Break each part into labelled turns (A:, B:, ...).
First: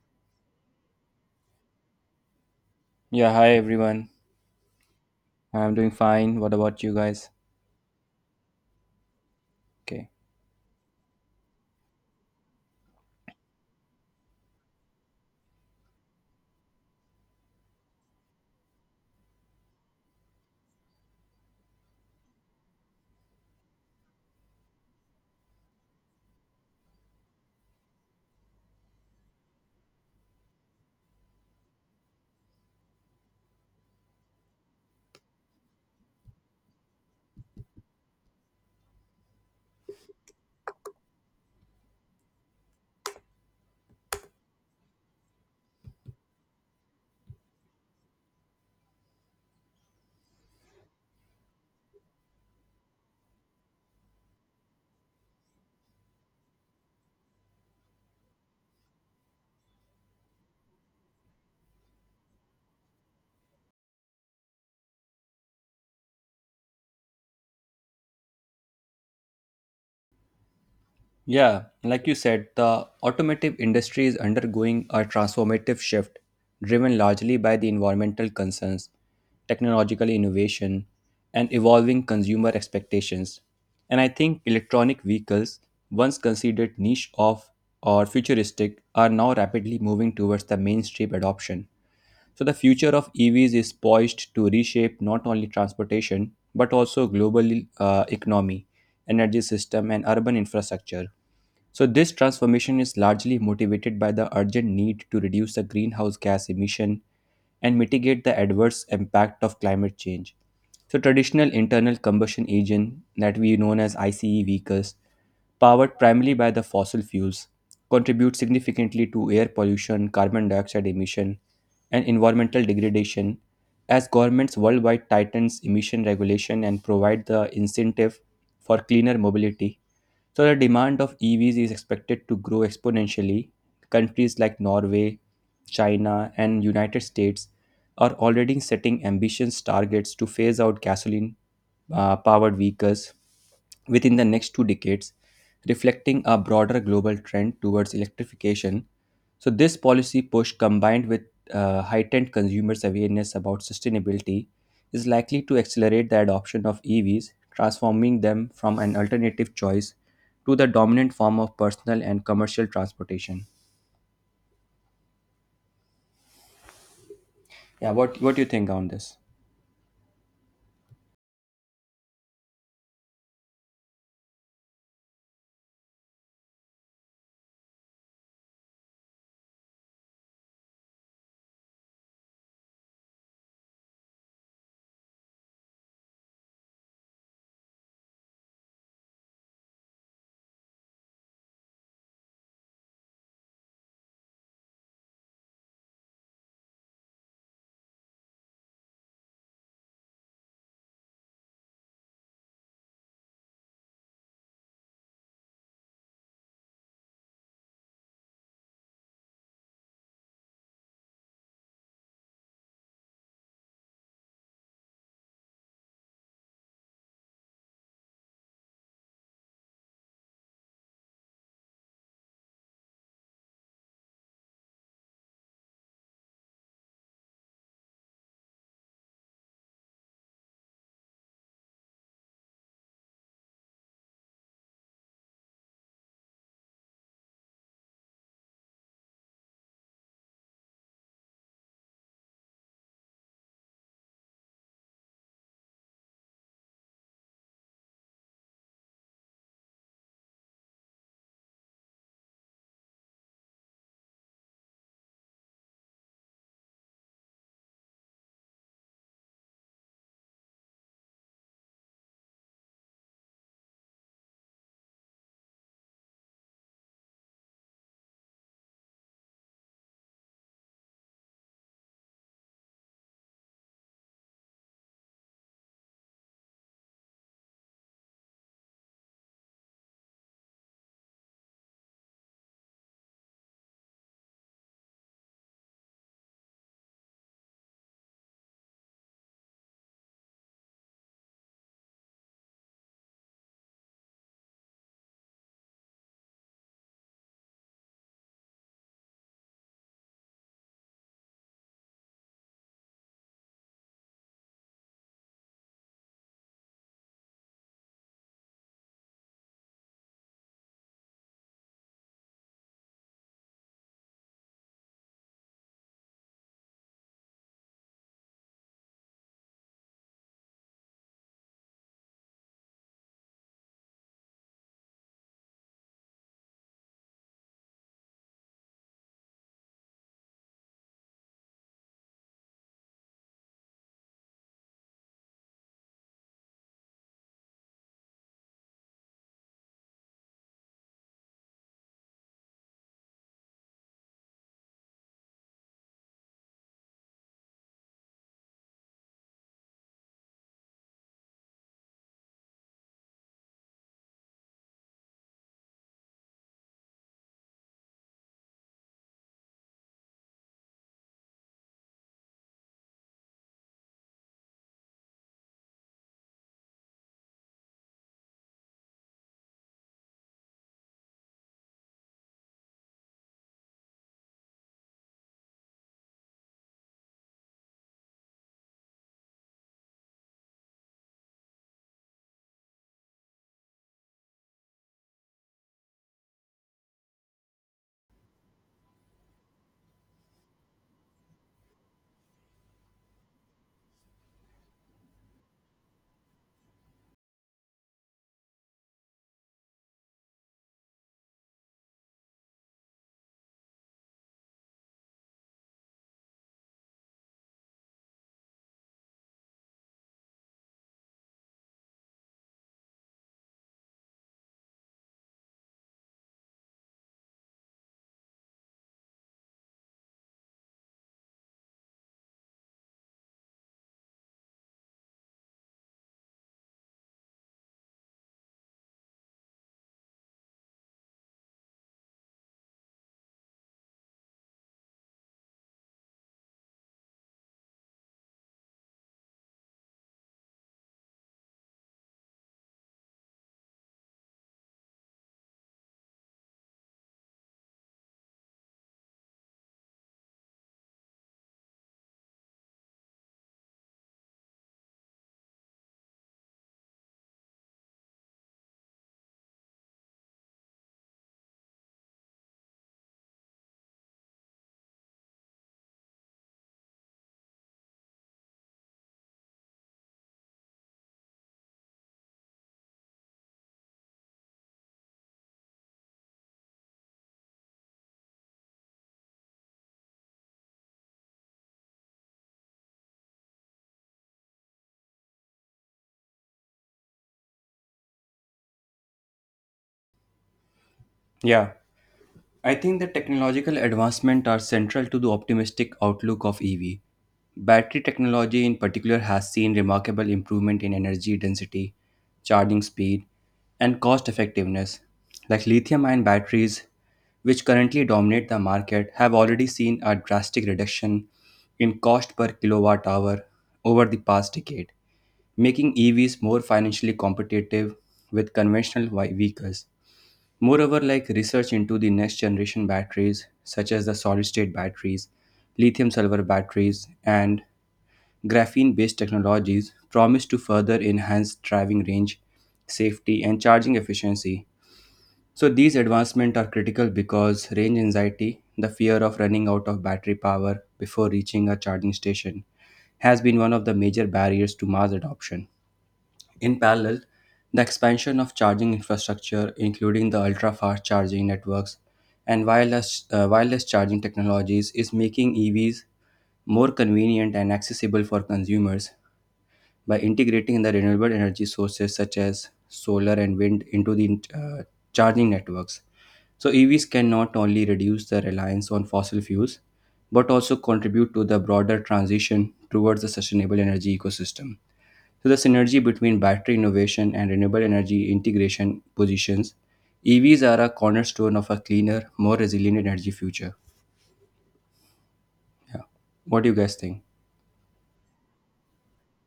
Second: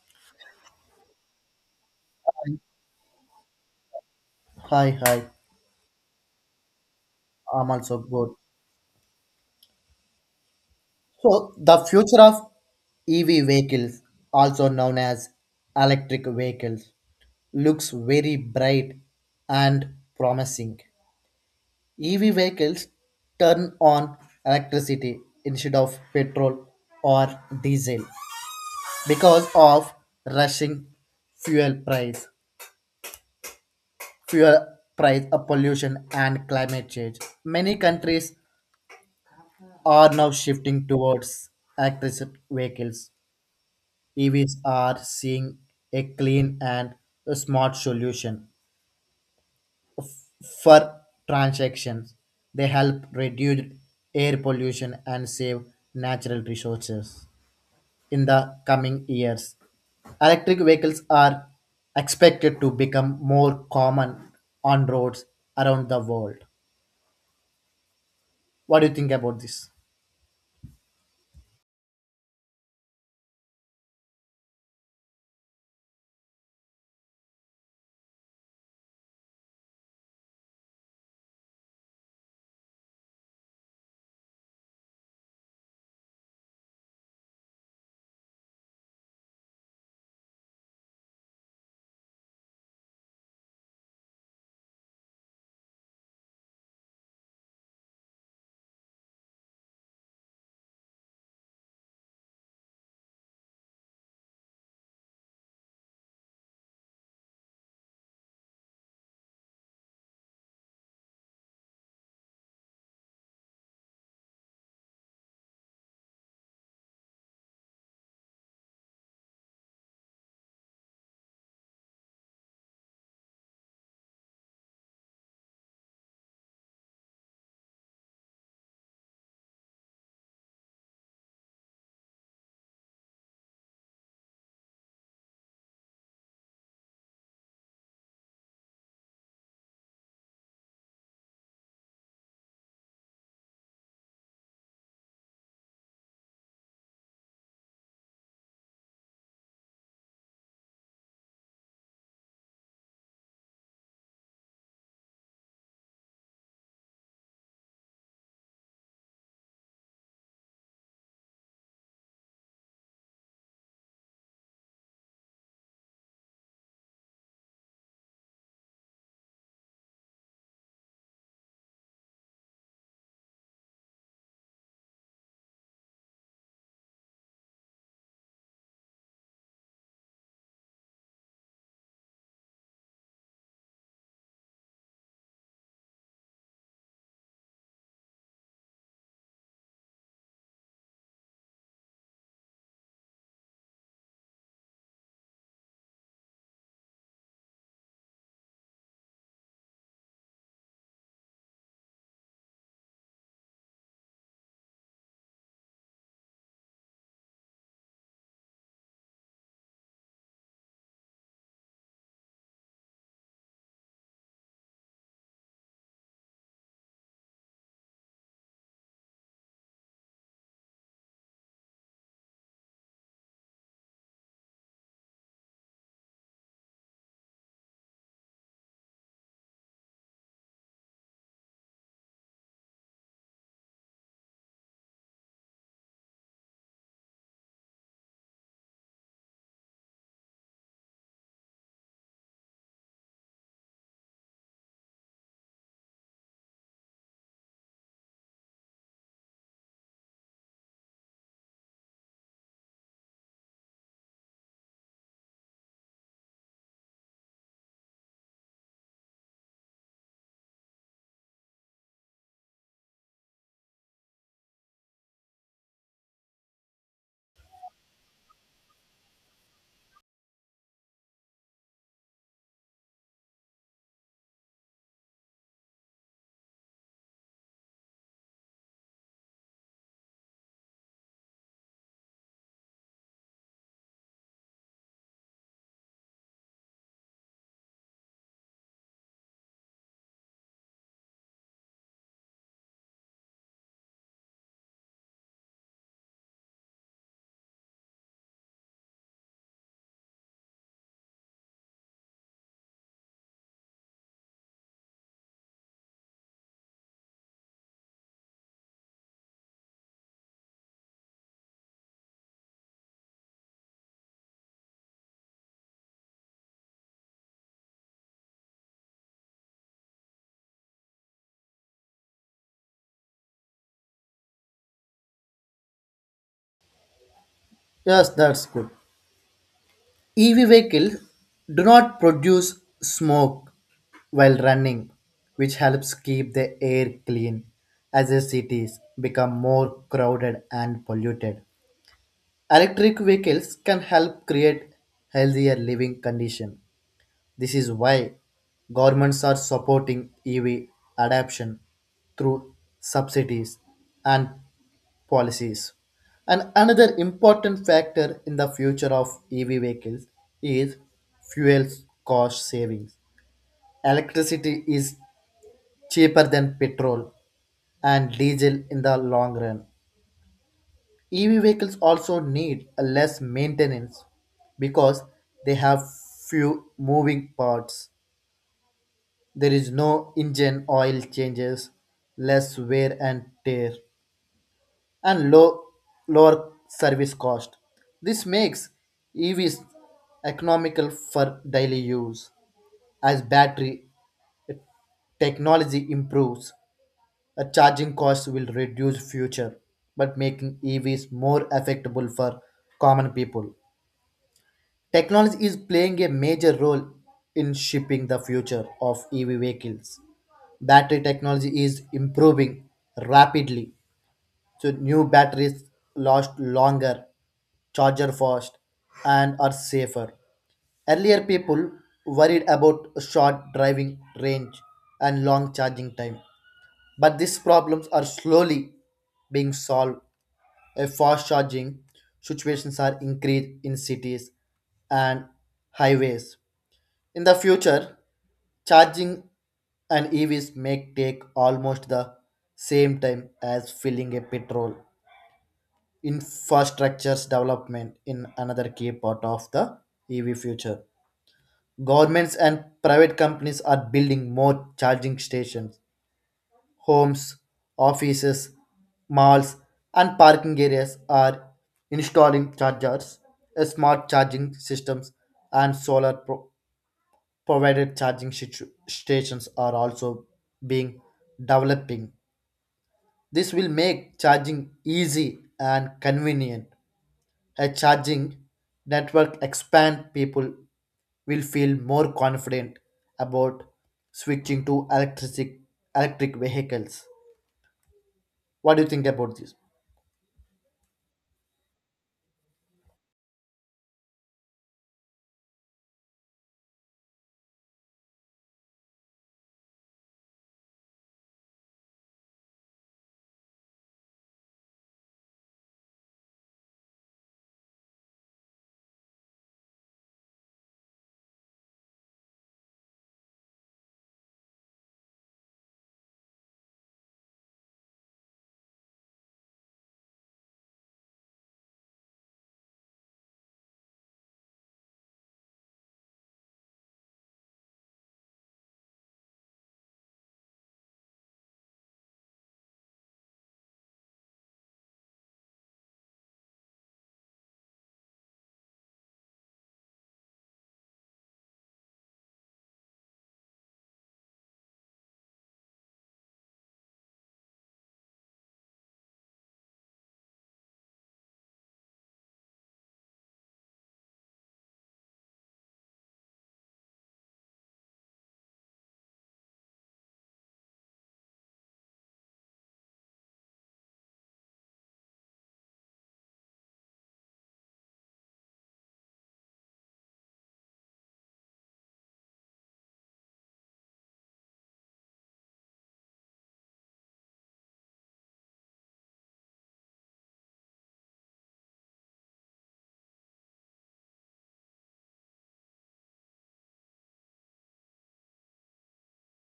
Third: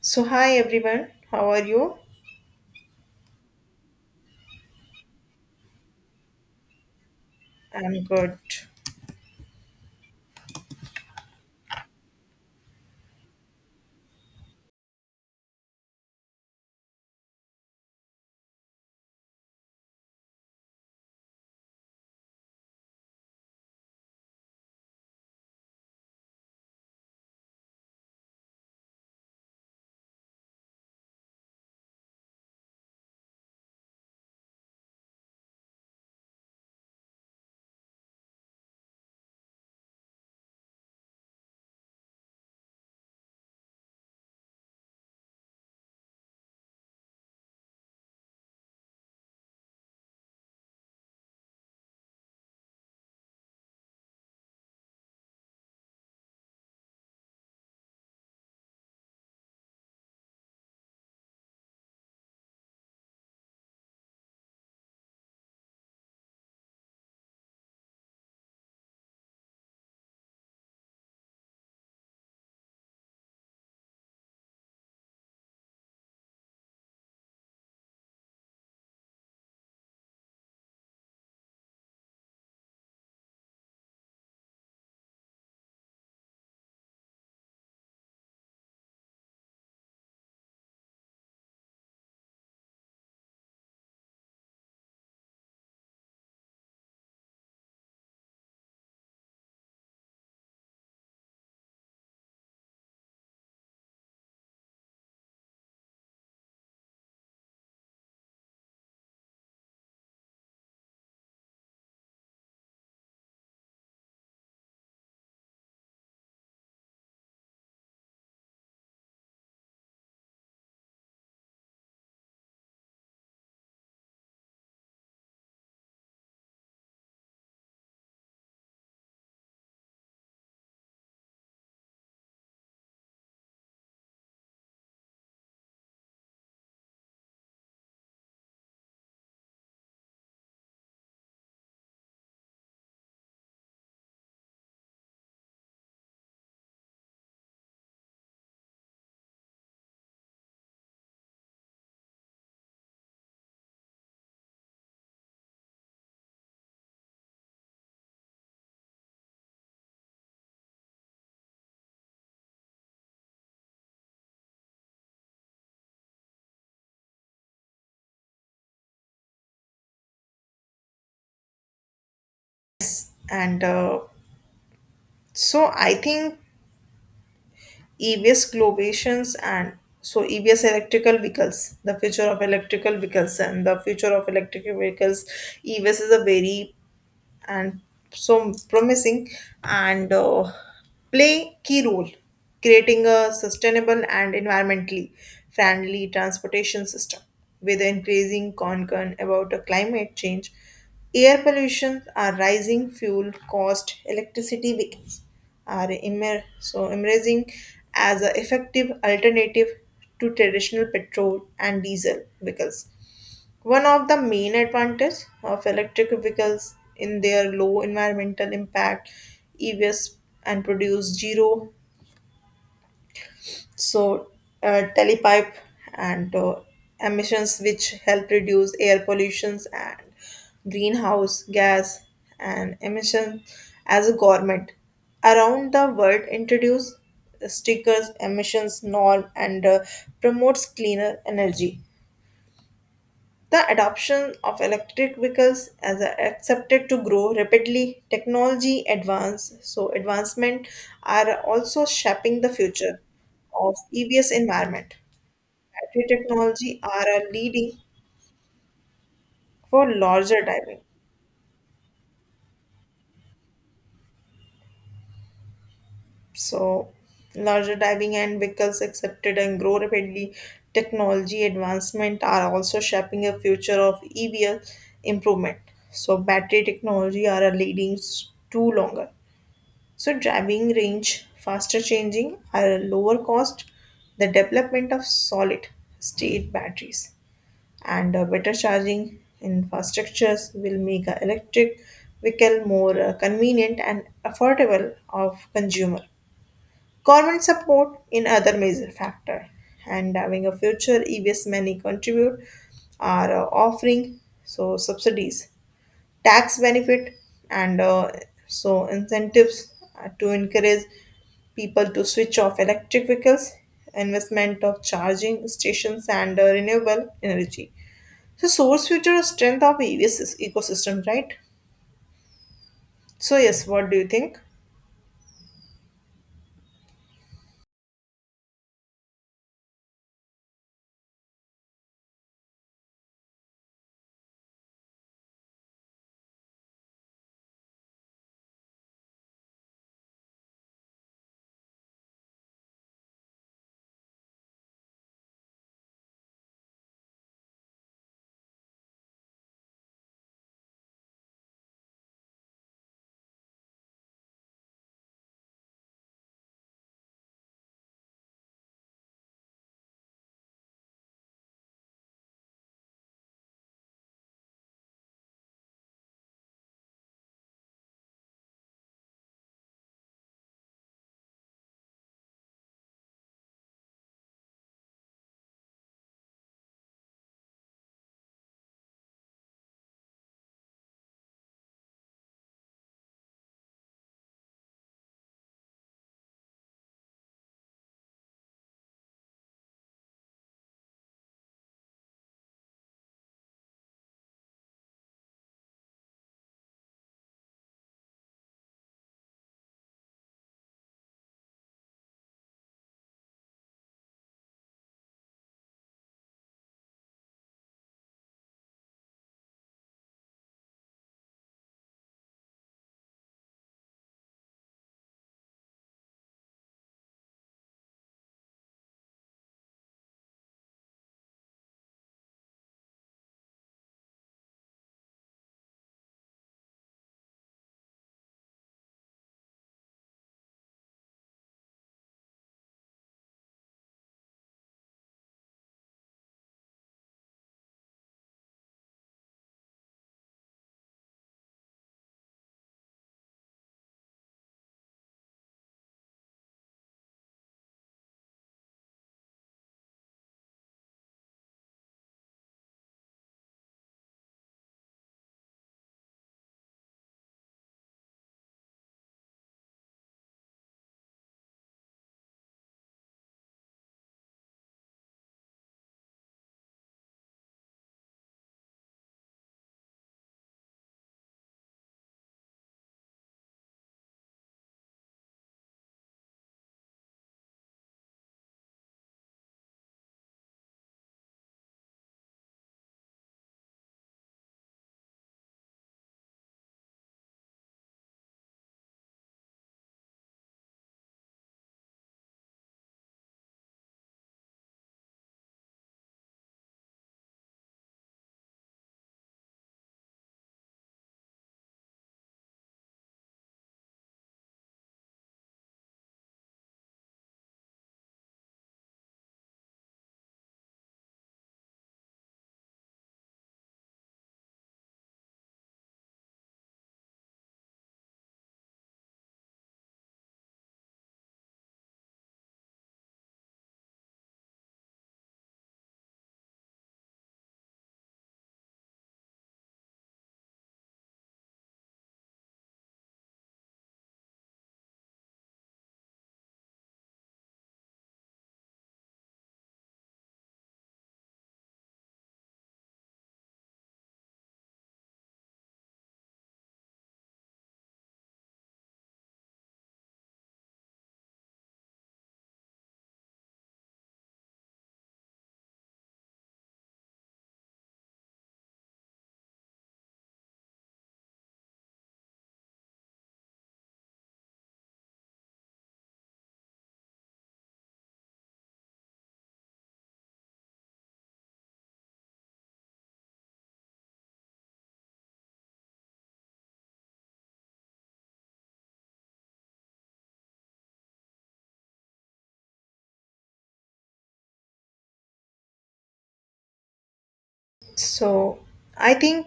A: So, hi everyone, how are you?
B: Yeah, hi everyone.
C: Hi, hi.
B: I'm doing fine. What about you guys?
C: I'm also
A: I'm
C: good.
A: good.
B: Okay.
C: So, the future of EV vehicles, also known as electric vehicles, looks very bright and promising. EV vehicles turn on electricity instead of petrol or diesel because of rushing fuel price, fuel price, pollution and climate change. Many countries are now shifting towards electric vehicles. EVs are seeing a clean and smart solution for transactions. They help reduce air pollution and save natural resources in the coming years. Electric vehicles are expected to become more common on roads around the world. What do you think about this?
B: Yeah, like you said, the automotive industry is undergoing a transformative shift driven largely by the environmental concerns, technological innovation, and evolving consumer expectations. And I think electronic vehicles, once considered niche of or futuristic, are now rapidly moving towards the mainstream adoption. So the future of EVs is poised to reshape not only transportation but also global economy, energy system, and urban infrastructure. So this transformation is largely motivated by the urgent need to reduce the greenhouse gas emission and mitigate the adverse impact of climate change. So traditional internal combustion engine that we known as ICE vehicles, powered primarily by the fossil fuels, contribute significantly to air pollution, carbon dioxide emission, and environmental degradation as governments worldwide tightens emission regulation and provide the incentive for cleaner mobility, so the demand of EVs is expected to grow exponentially. Countries like Norway, China, and United States are already setting ambitious targets to phase out gasoline powered vehicles within the next two decades, reflecting a broader global trend towards electrification. So this policy push combined with heightened consumers' awareness about sustainability is likely to accelerate the adoption of EVs, transforming them from an alternative choice to the dominant form of personal and commercial transportation. Yeah, what do you think on this?
A: And so, I think EVs Globations and so EVs electrical vehicles, the future of electrical vehicles, and the future of electric vehicles, EVs is a very and so promising and play key role creating a sustainable and environmentally friendly transportation system with increasing concern about the climate change, air pollution are rising fuel cost, electricity bills are emerging as an effective alternative to traditional petrol and diesel vehicles. One of the main advantages of electric vehicles in their low environmental impact, EVs and produce zero, so telepipe and emissions, which help reduce air pollutions and greenhouse gas and emission as a government around the world introduce stickers emissions norm and promotes cleaner energy. The adoption of electric vehicles as accepted to grow rapidly, technology advance, so advancement are also shaping the future of EVs environment. Battery technology are a leading for larger diving. So larger diving and vehicles accepted and grow rapidly. Technology advancement are also shaping a future of EVs improvement. So battery technology are a leading to longer. So driving range, faster changing, are lower cost, the development of solid state batteries, and better charging infrastructures will make a electric vehicle more convenient and affordable of consumer. Government support in other major factor, and having a future EVs many contribute, are offering so subsidies, tax benefit, and so incentives, to encourage people to switch off electric vehicles, investment of charging stations and renewable energy, so source future is strength of evs is ecosystem, right? So yes, what do you think?
C: Yes, that's good. EV vehicles do not produce smoke while running, which helps keep the air clean as the cities become more crowded and polluted. Electric vehicles can help create healthier living conditions. This is why governments are supporting EV adoption through subsidies and policies. And another important factor in the future of EV vehicles is fuel cost savings. Electricity is cheaper than petrol and diesel in the long run. EV vehicles also need a less maintenance because they have few moving parts. There is no engine oil changes, less wear and tear and low, lower service cost. This makes EVs economical for daily use. As battery technology improves, a charging cost will reduce future, but making EVs more affordable for common people. Technology is playing a major role in shaping the future of EV vehicles. Battery technology is improving rapidly. So new batteries last longer, charger fast, and are safer. Earlier, people worried about short driving range and long charging time, but these problems are slowly being solved. A fast charging situations are increased in cities and highways. In the future, charging and EVs may take almost the same time as filling a petrol infrastructures development in another key part of the EV future. Governments and private companies are building more charging stations, homes, offices, malls, and parking areas are installing chargers, smart charging systems, and provided charging stations are also being developing. This will make charging easy and convenient, a charging network expand people will feel more confident about switching to electric vehicles. What do you think about this?
B: Yeah, I think the technological advancement are central to the optimistic outlook of EV. Battery technology in particular has seen remarkable improvement in energy density, charging speed, and cost effectiveness. Like lithium-ion batteries, which currently dominate the market, have already seen a drastic reduction in cost per kilowatt hour over the past decade, making EVs more financially competitive with conventional vehicles. Moreover, like research into the next generation batteries, such as the solid state batteries, lithium silver batteries, and graphene based technologies, promise to further enhance driving range, safety, and charging efficiency. So these advancements are critical because range anxiety, the fear of running out of battery power before reaching a charging station, has been one of the major barriers to mass adoption. In parallel, the expansion of charging infrastructure, including the ultra fast charging networks and wireless charging technologies, is making EVs more convenient and accessible for consumers by integrating the renewable energy sources such as solar and wind into the charging networks. So EVs can not only reduce the reliance on fossil fuels but also contribute to the broader transition towards the sustainable energy ecosystem. So the synergy between battery innovation and renewable energy integration positions EVs are a cornerstone of a cleaner, more resilient energy future. Yeah. What do you guys think?
A: So I think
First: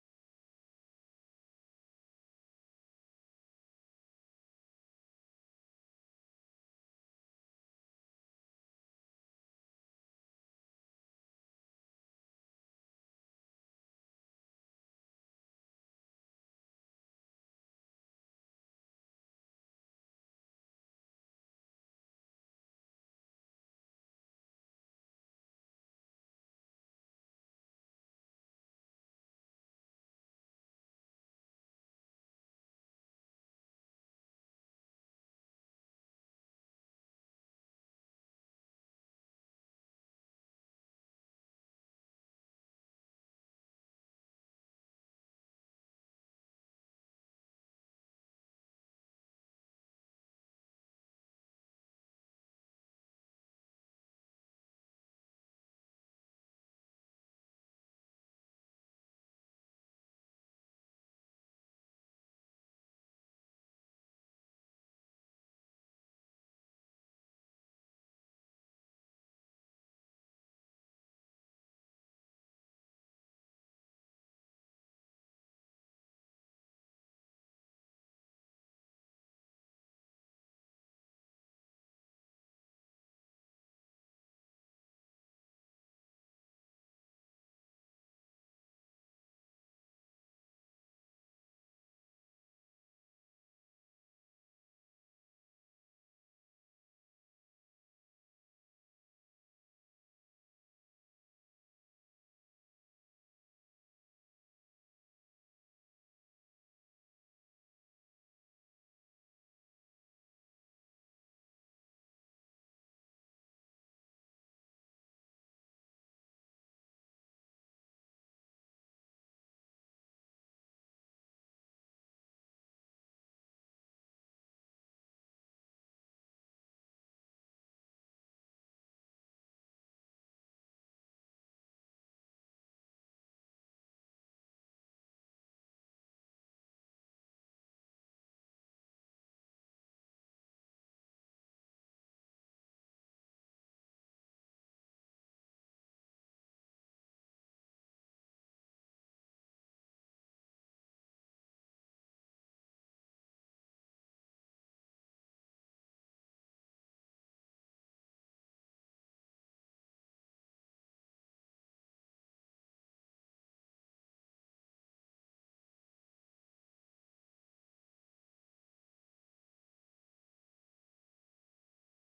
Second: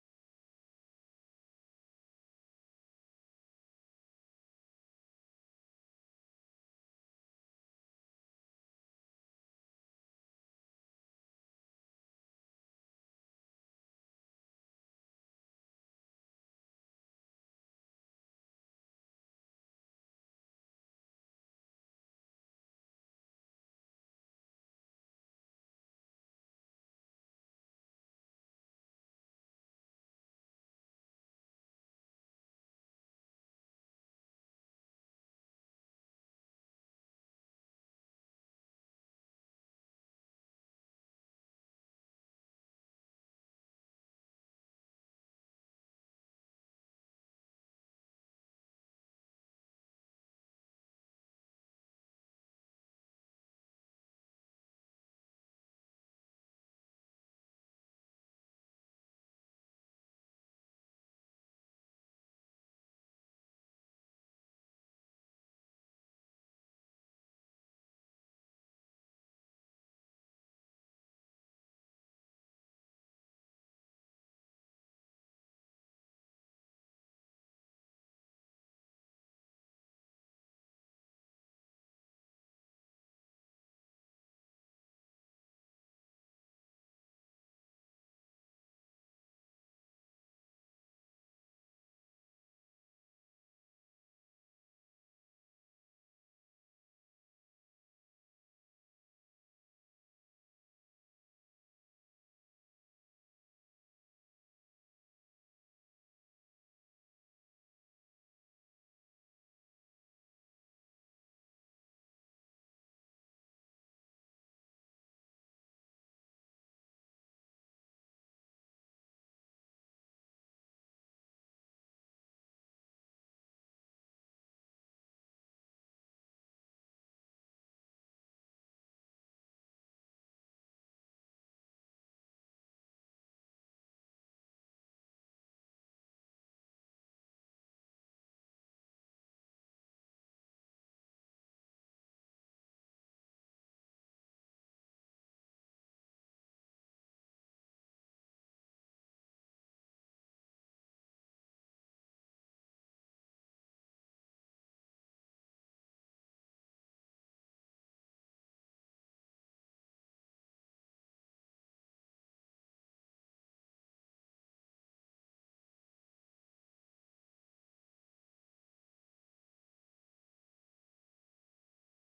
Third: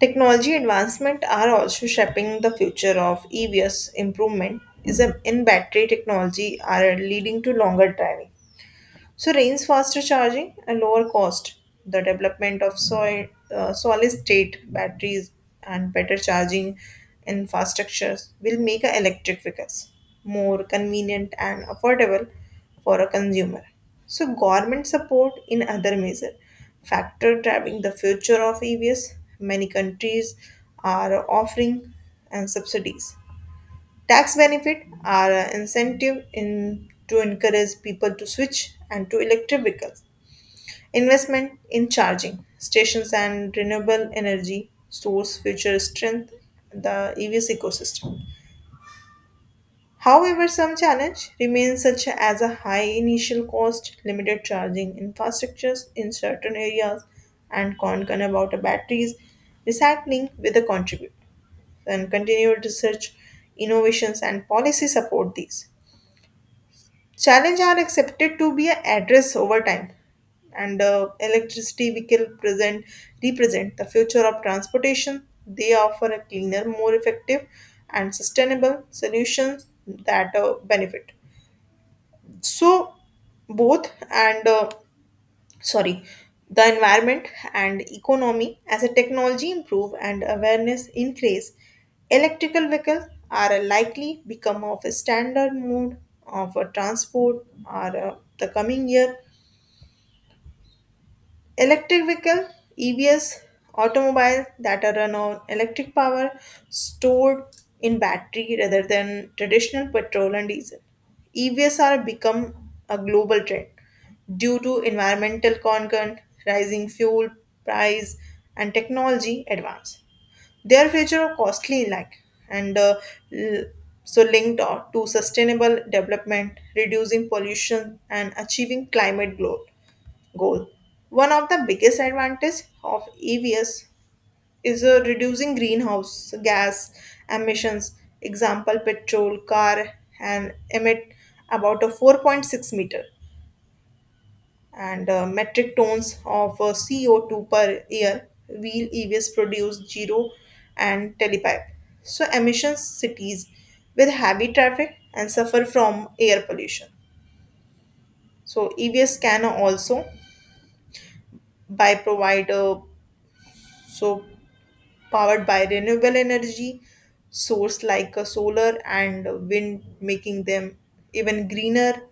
A: technology advancement are also shaping the future of evs improvement is in battery technology are leading to longer driving. So rains, faster charging, and lower cost. The development of solid state batteries and better charging infrastructures will make a electric vehicles more convenient and affordable for a consumer. So government support in other measure factor driving the future of EVs. Many countries are offering and subsidies. Tax benefits are an incentive in, to encourage people to switch and to electric vehicles. Investment in charging stations and renewable energy source future strength the EVs ecosystem. However, some challenge remains, such as a high initial cost, limited charging infrastructures in certain areas, and concern about the batteries recycling with the contribute and continued research, innovations, and policy support these. Challenges are accepted to be addressed over time, and electricity vehicle present represent the future of transportation. They offer a cleaner, more effective, and sustainable solutions that benefit. So both and sorry, the environment and economy, as a technology improve and awareness increase, electrical vehicles are likely become of a standard mode of a transport or the coming year. Electric vehicle, EVs, automobiles that are run on electric power stored in battery rather than traditional petrol and diesel. EVs are become a global trend due to environmental concern, rising fuel price, and technology advance. Their future are costly like and l- so linked to sustainable development, reducing pollution, and achieving climate goal. One of the biggest advantages of EVs is reducing greenhouse gas emissions. Example, petrol car and emit about a 4.6 meter and metric tons of CO2 per year. Wheel EVs produce zero and telepipe. So emissions cities with heavy traffic and suffer from air pollution. So EVs can also by provider so powered by renewable energy source like solar and wind, making them even greener.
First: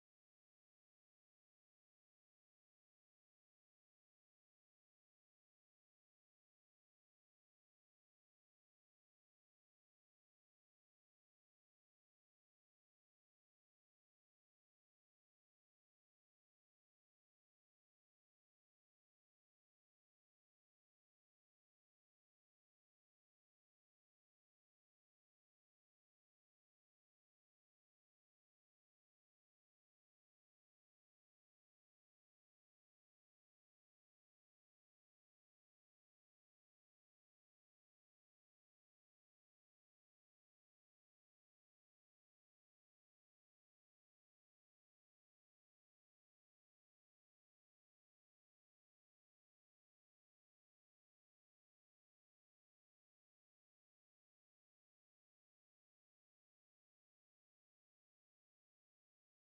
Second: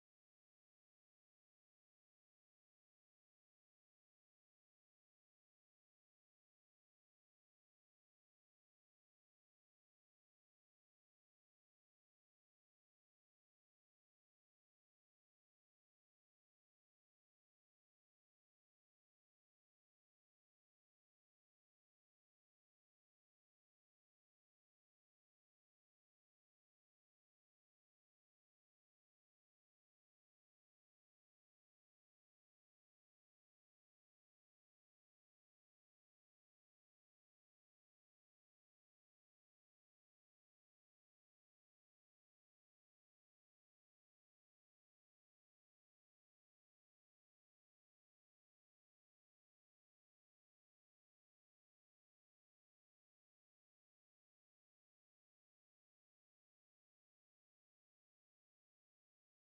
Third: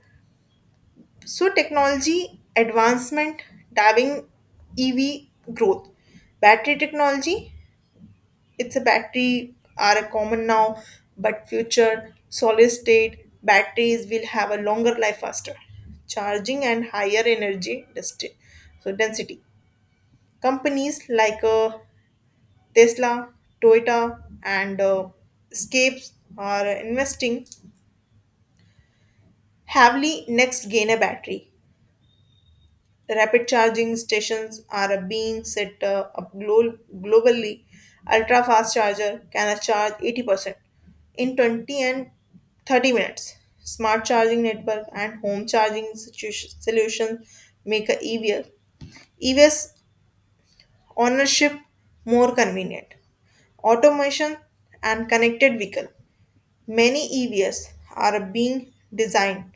A: So technology advancement driving ev growth, battery technology, it's a battery are a common now, but future solid state batteries will have a longer life, faster charging, and higher energy density. Companies like Tesla, Toyota, and Scapes are investing heavily next gain battery. Rapid charging stations are being set up globally. Ultra fast charger can charge 80% in 20 and 30 minutes. Smart charging network and home charging solutions make a EVs ownership more convenient. Automation and connected vehicle. Many EVs are being designed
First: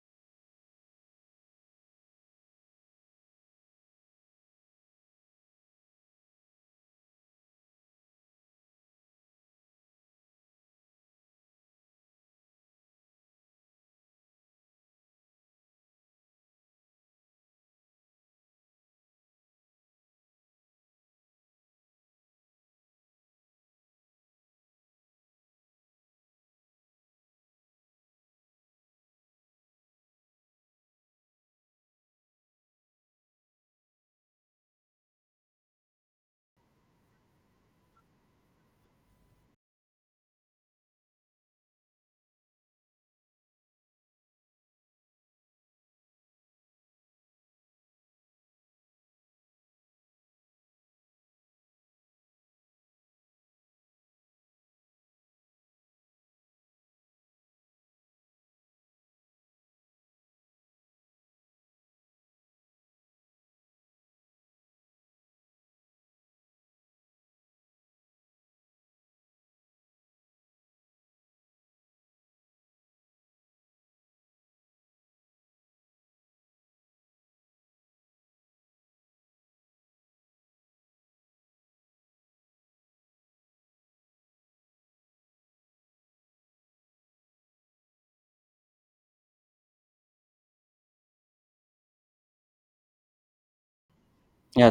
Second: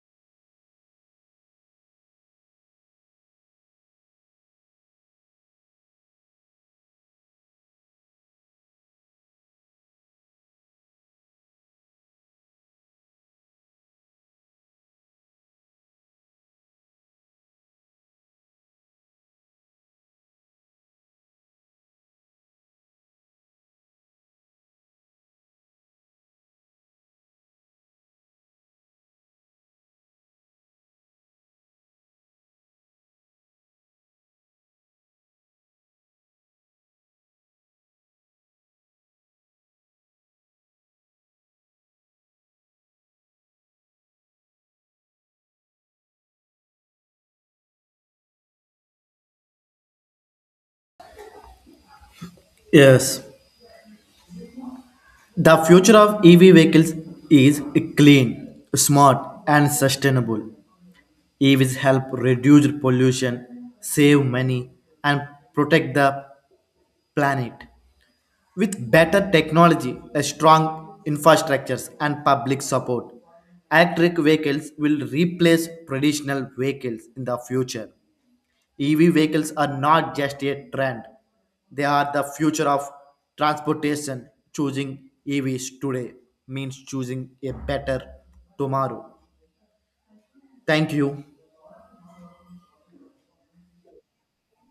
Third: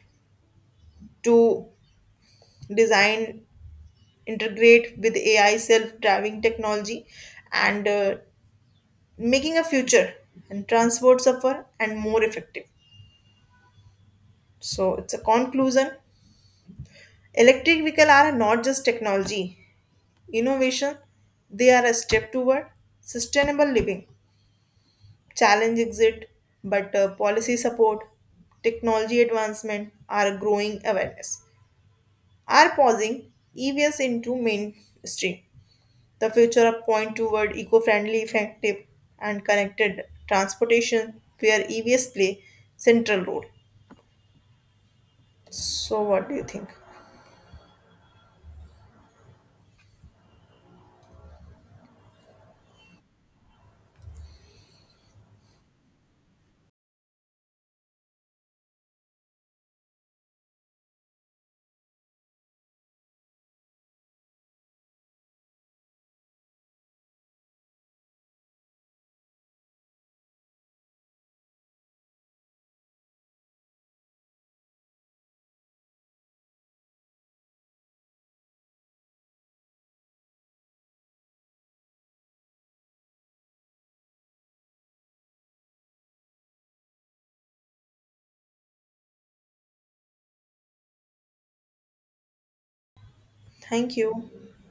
A: to design integrate with AI self-driving technology and making a future and transport safer and more effective. So it's a conclusion. Electric vehicle are not just technology innovation; they are a step toward sustainable living. Challenge exit, but policy support, technology advancement are growing awareness, are pausing EVs into mainstream. The future of point toward eco-friendly, effective, and connected transportation where EVs play central role. So what do you think?
C: Yes, the future of EV vehicles is clean, smart, and sustainable. EVs help reduce pollution, save money, and protect the planet. With better technology, a strong infrastructures, and public support, electric vehicles will replace traditional vehicles in the future. EV vehicles are not just a trend, they are the future of transportation. Choosing EVs today means choosing a better tomorrow. Thank you.
A: Thank you.
B: Yeah,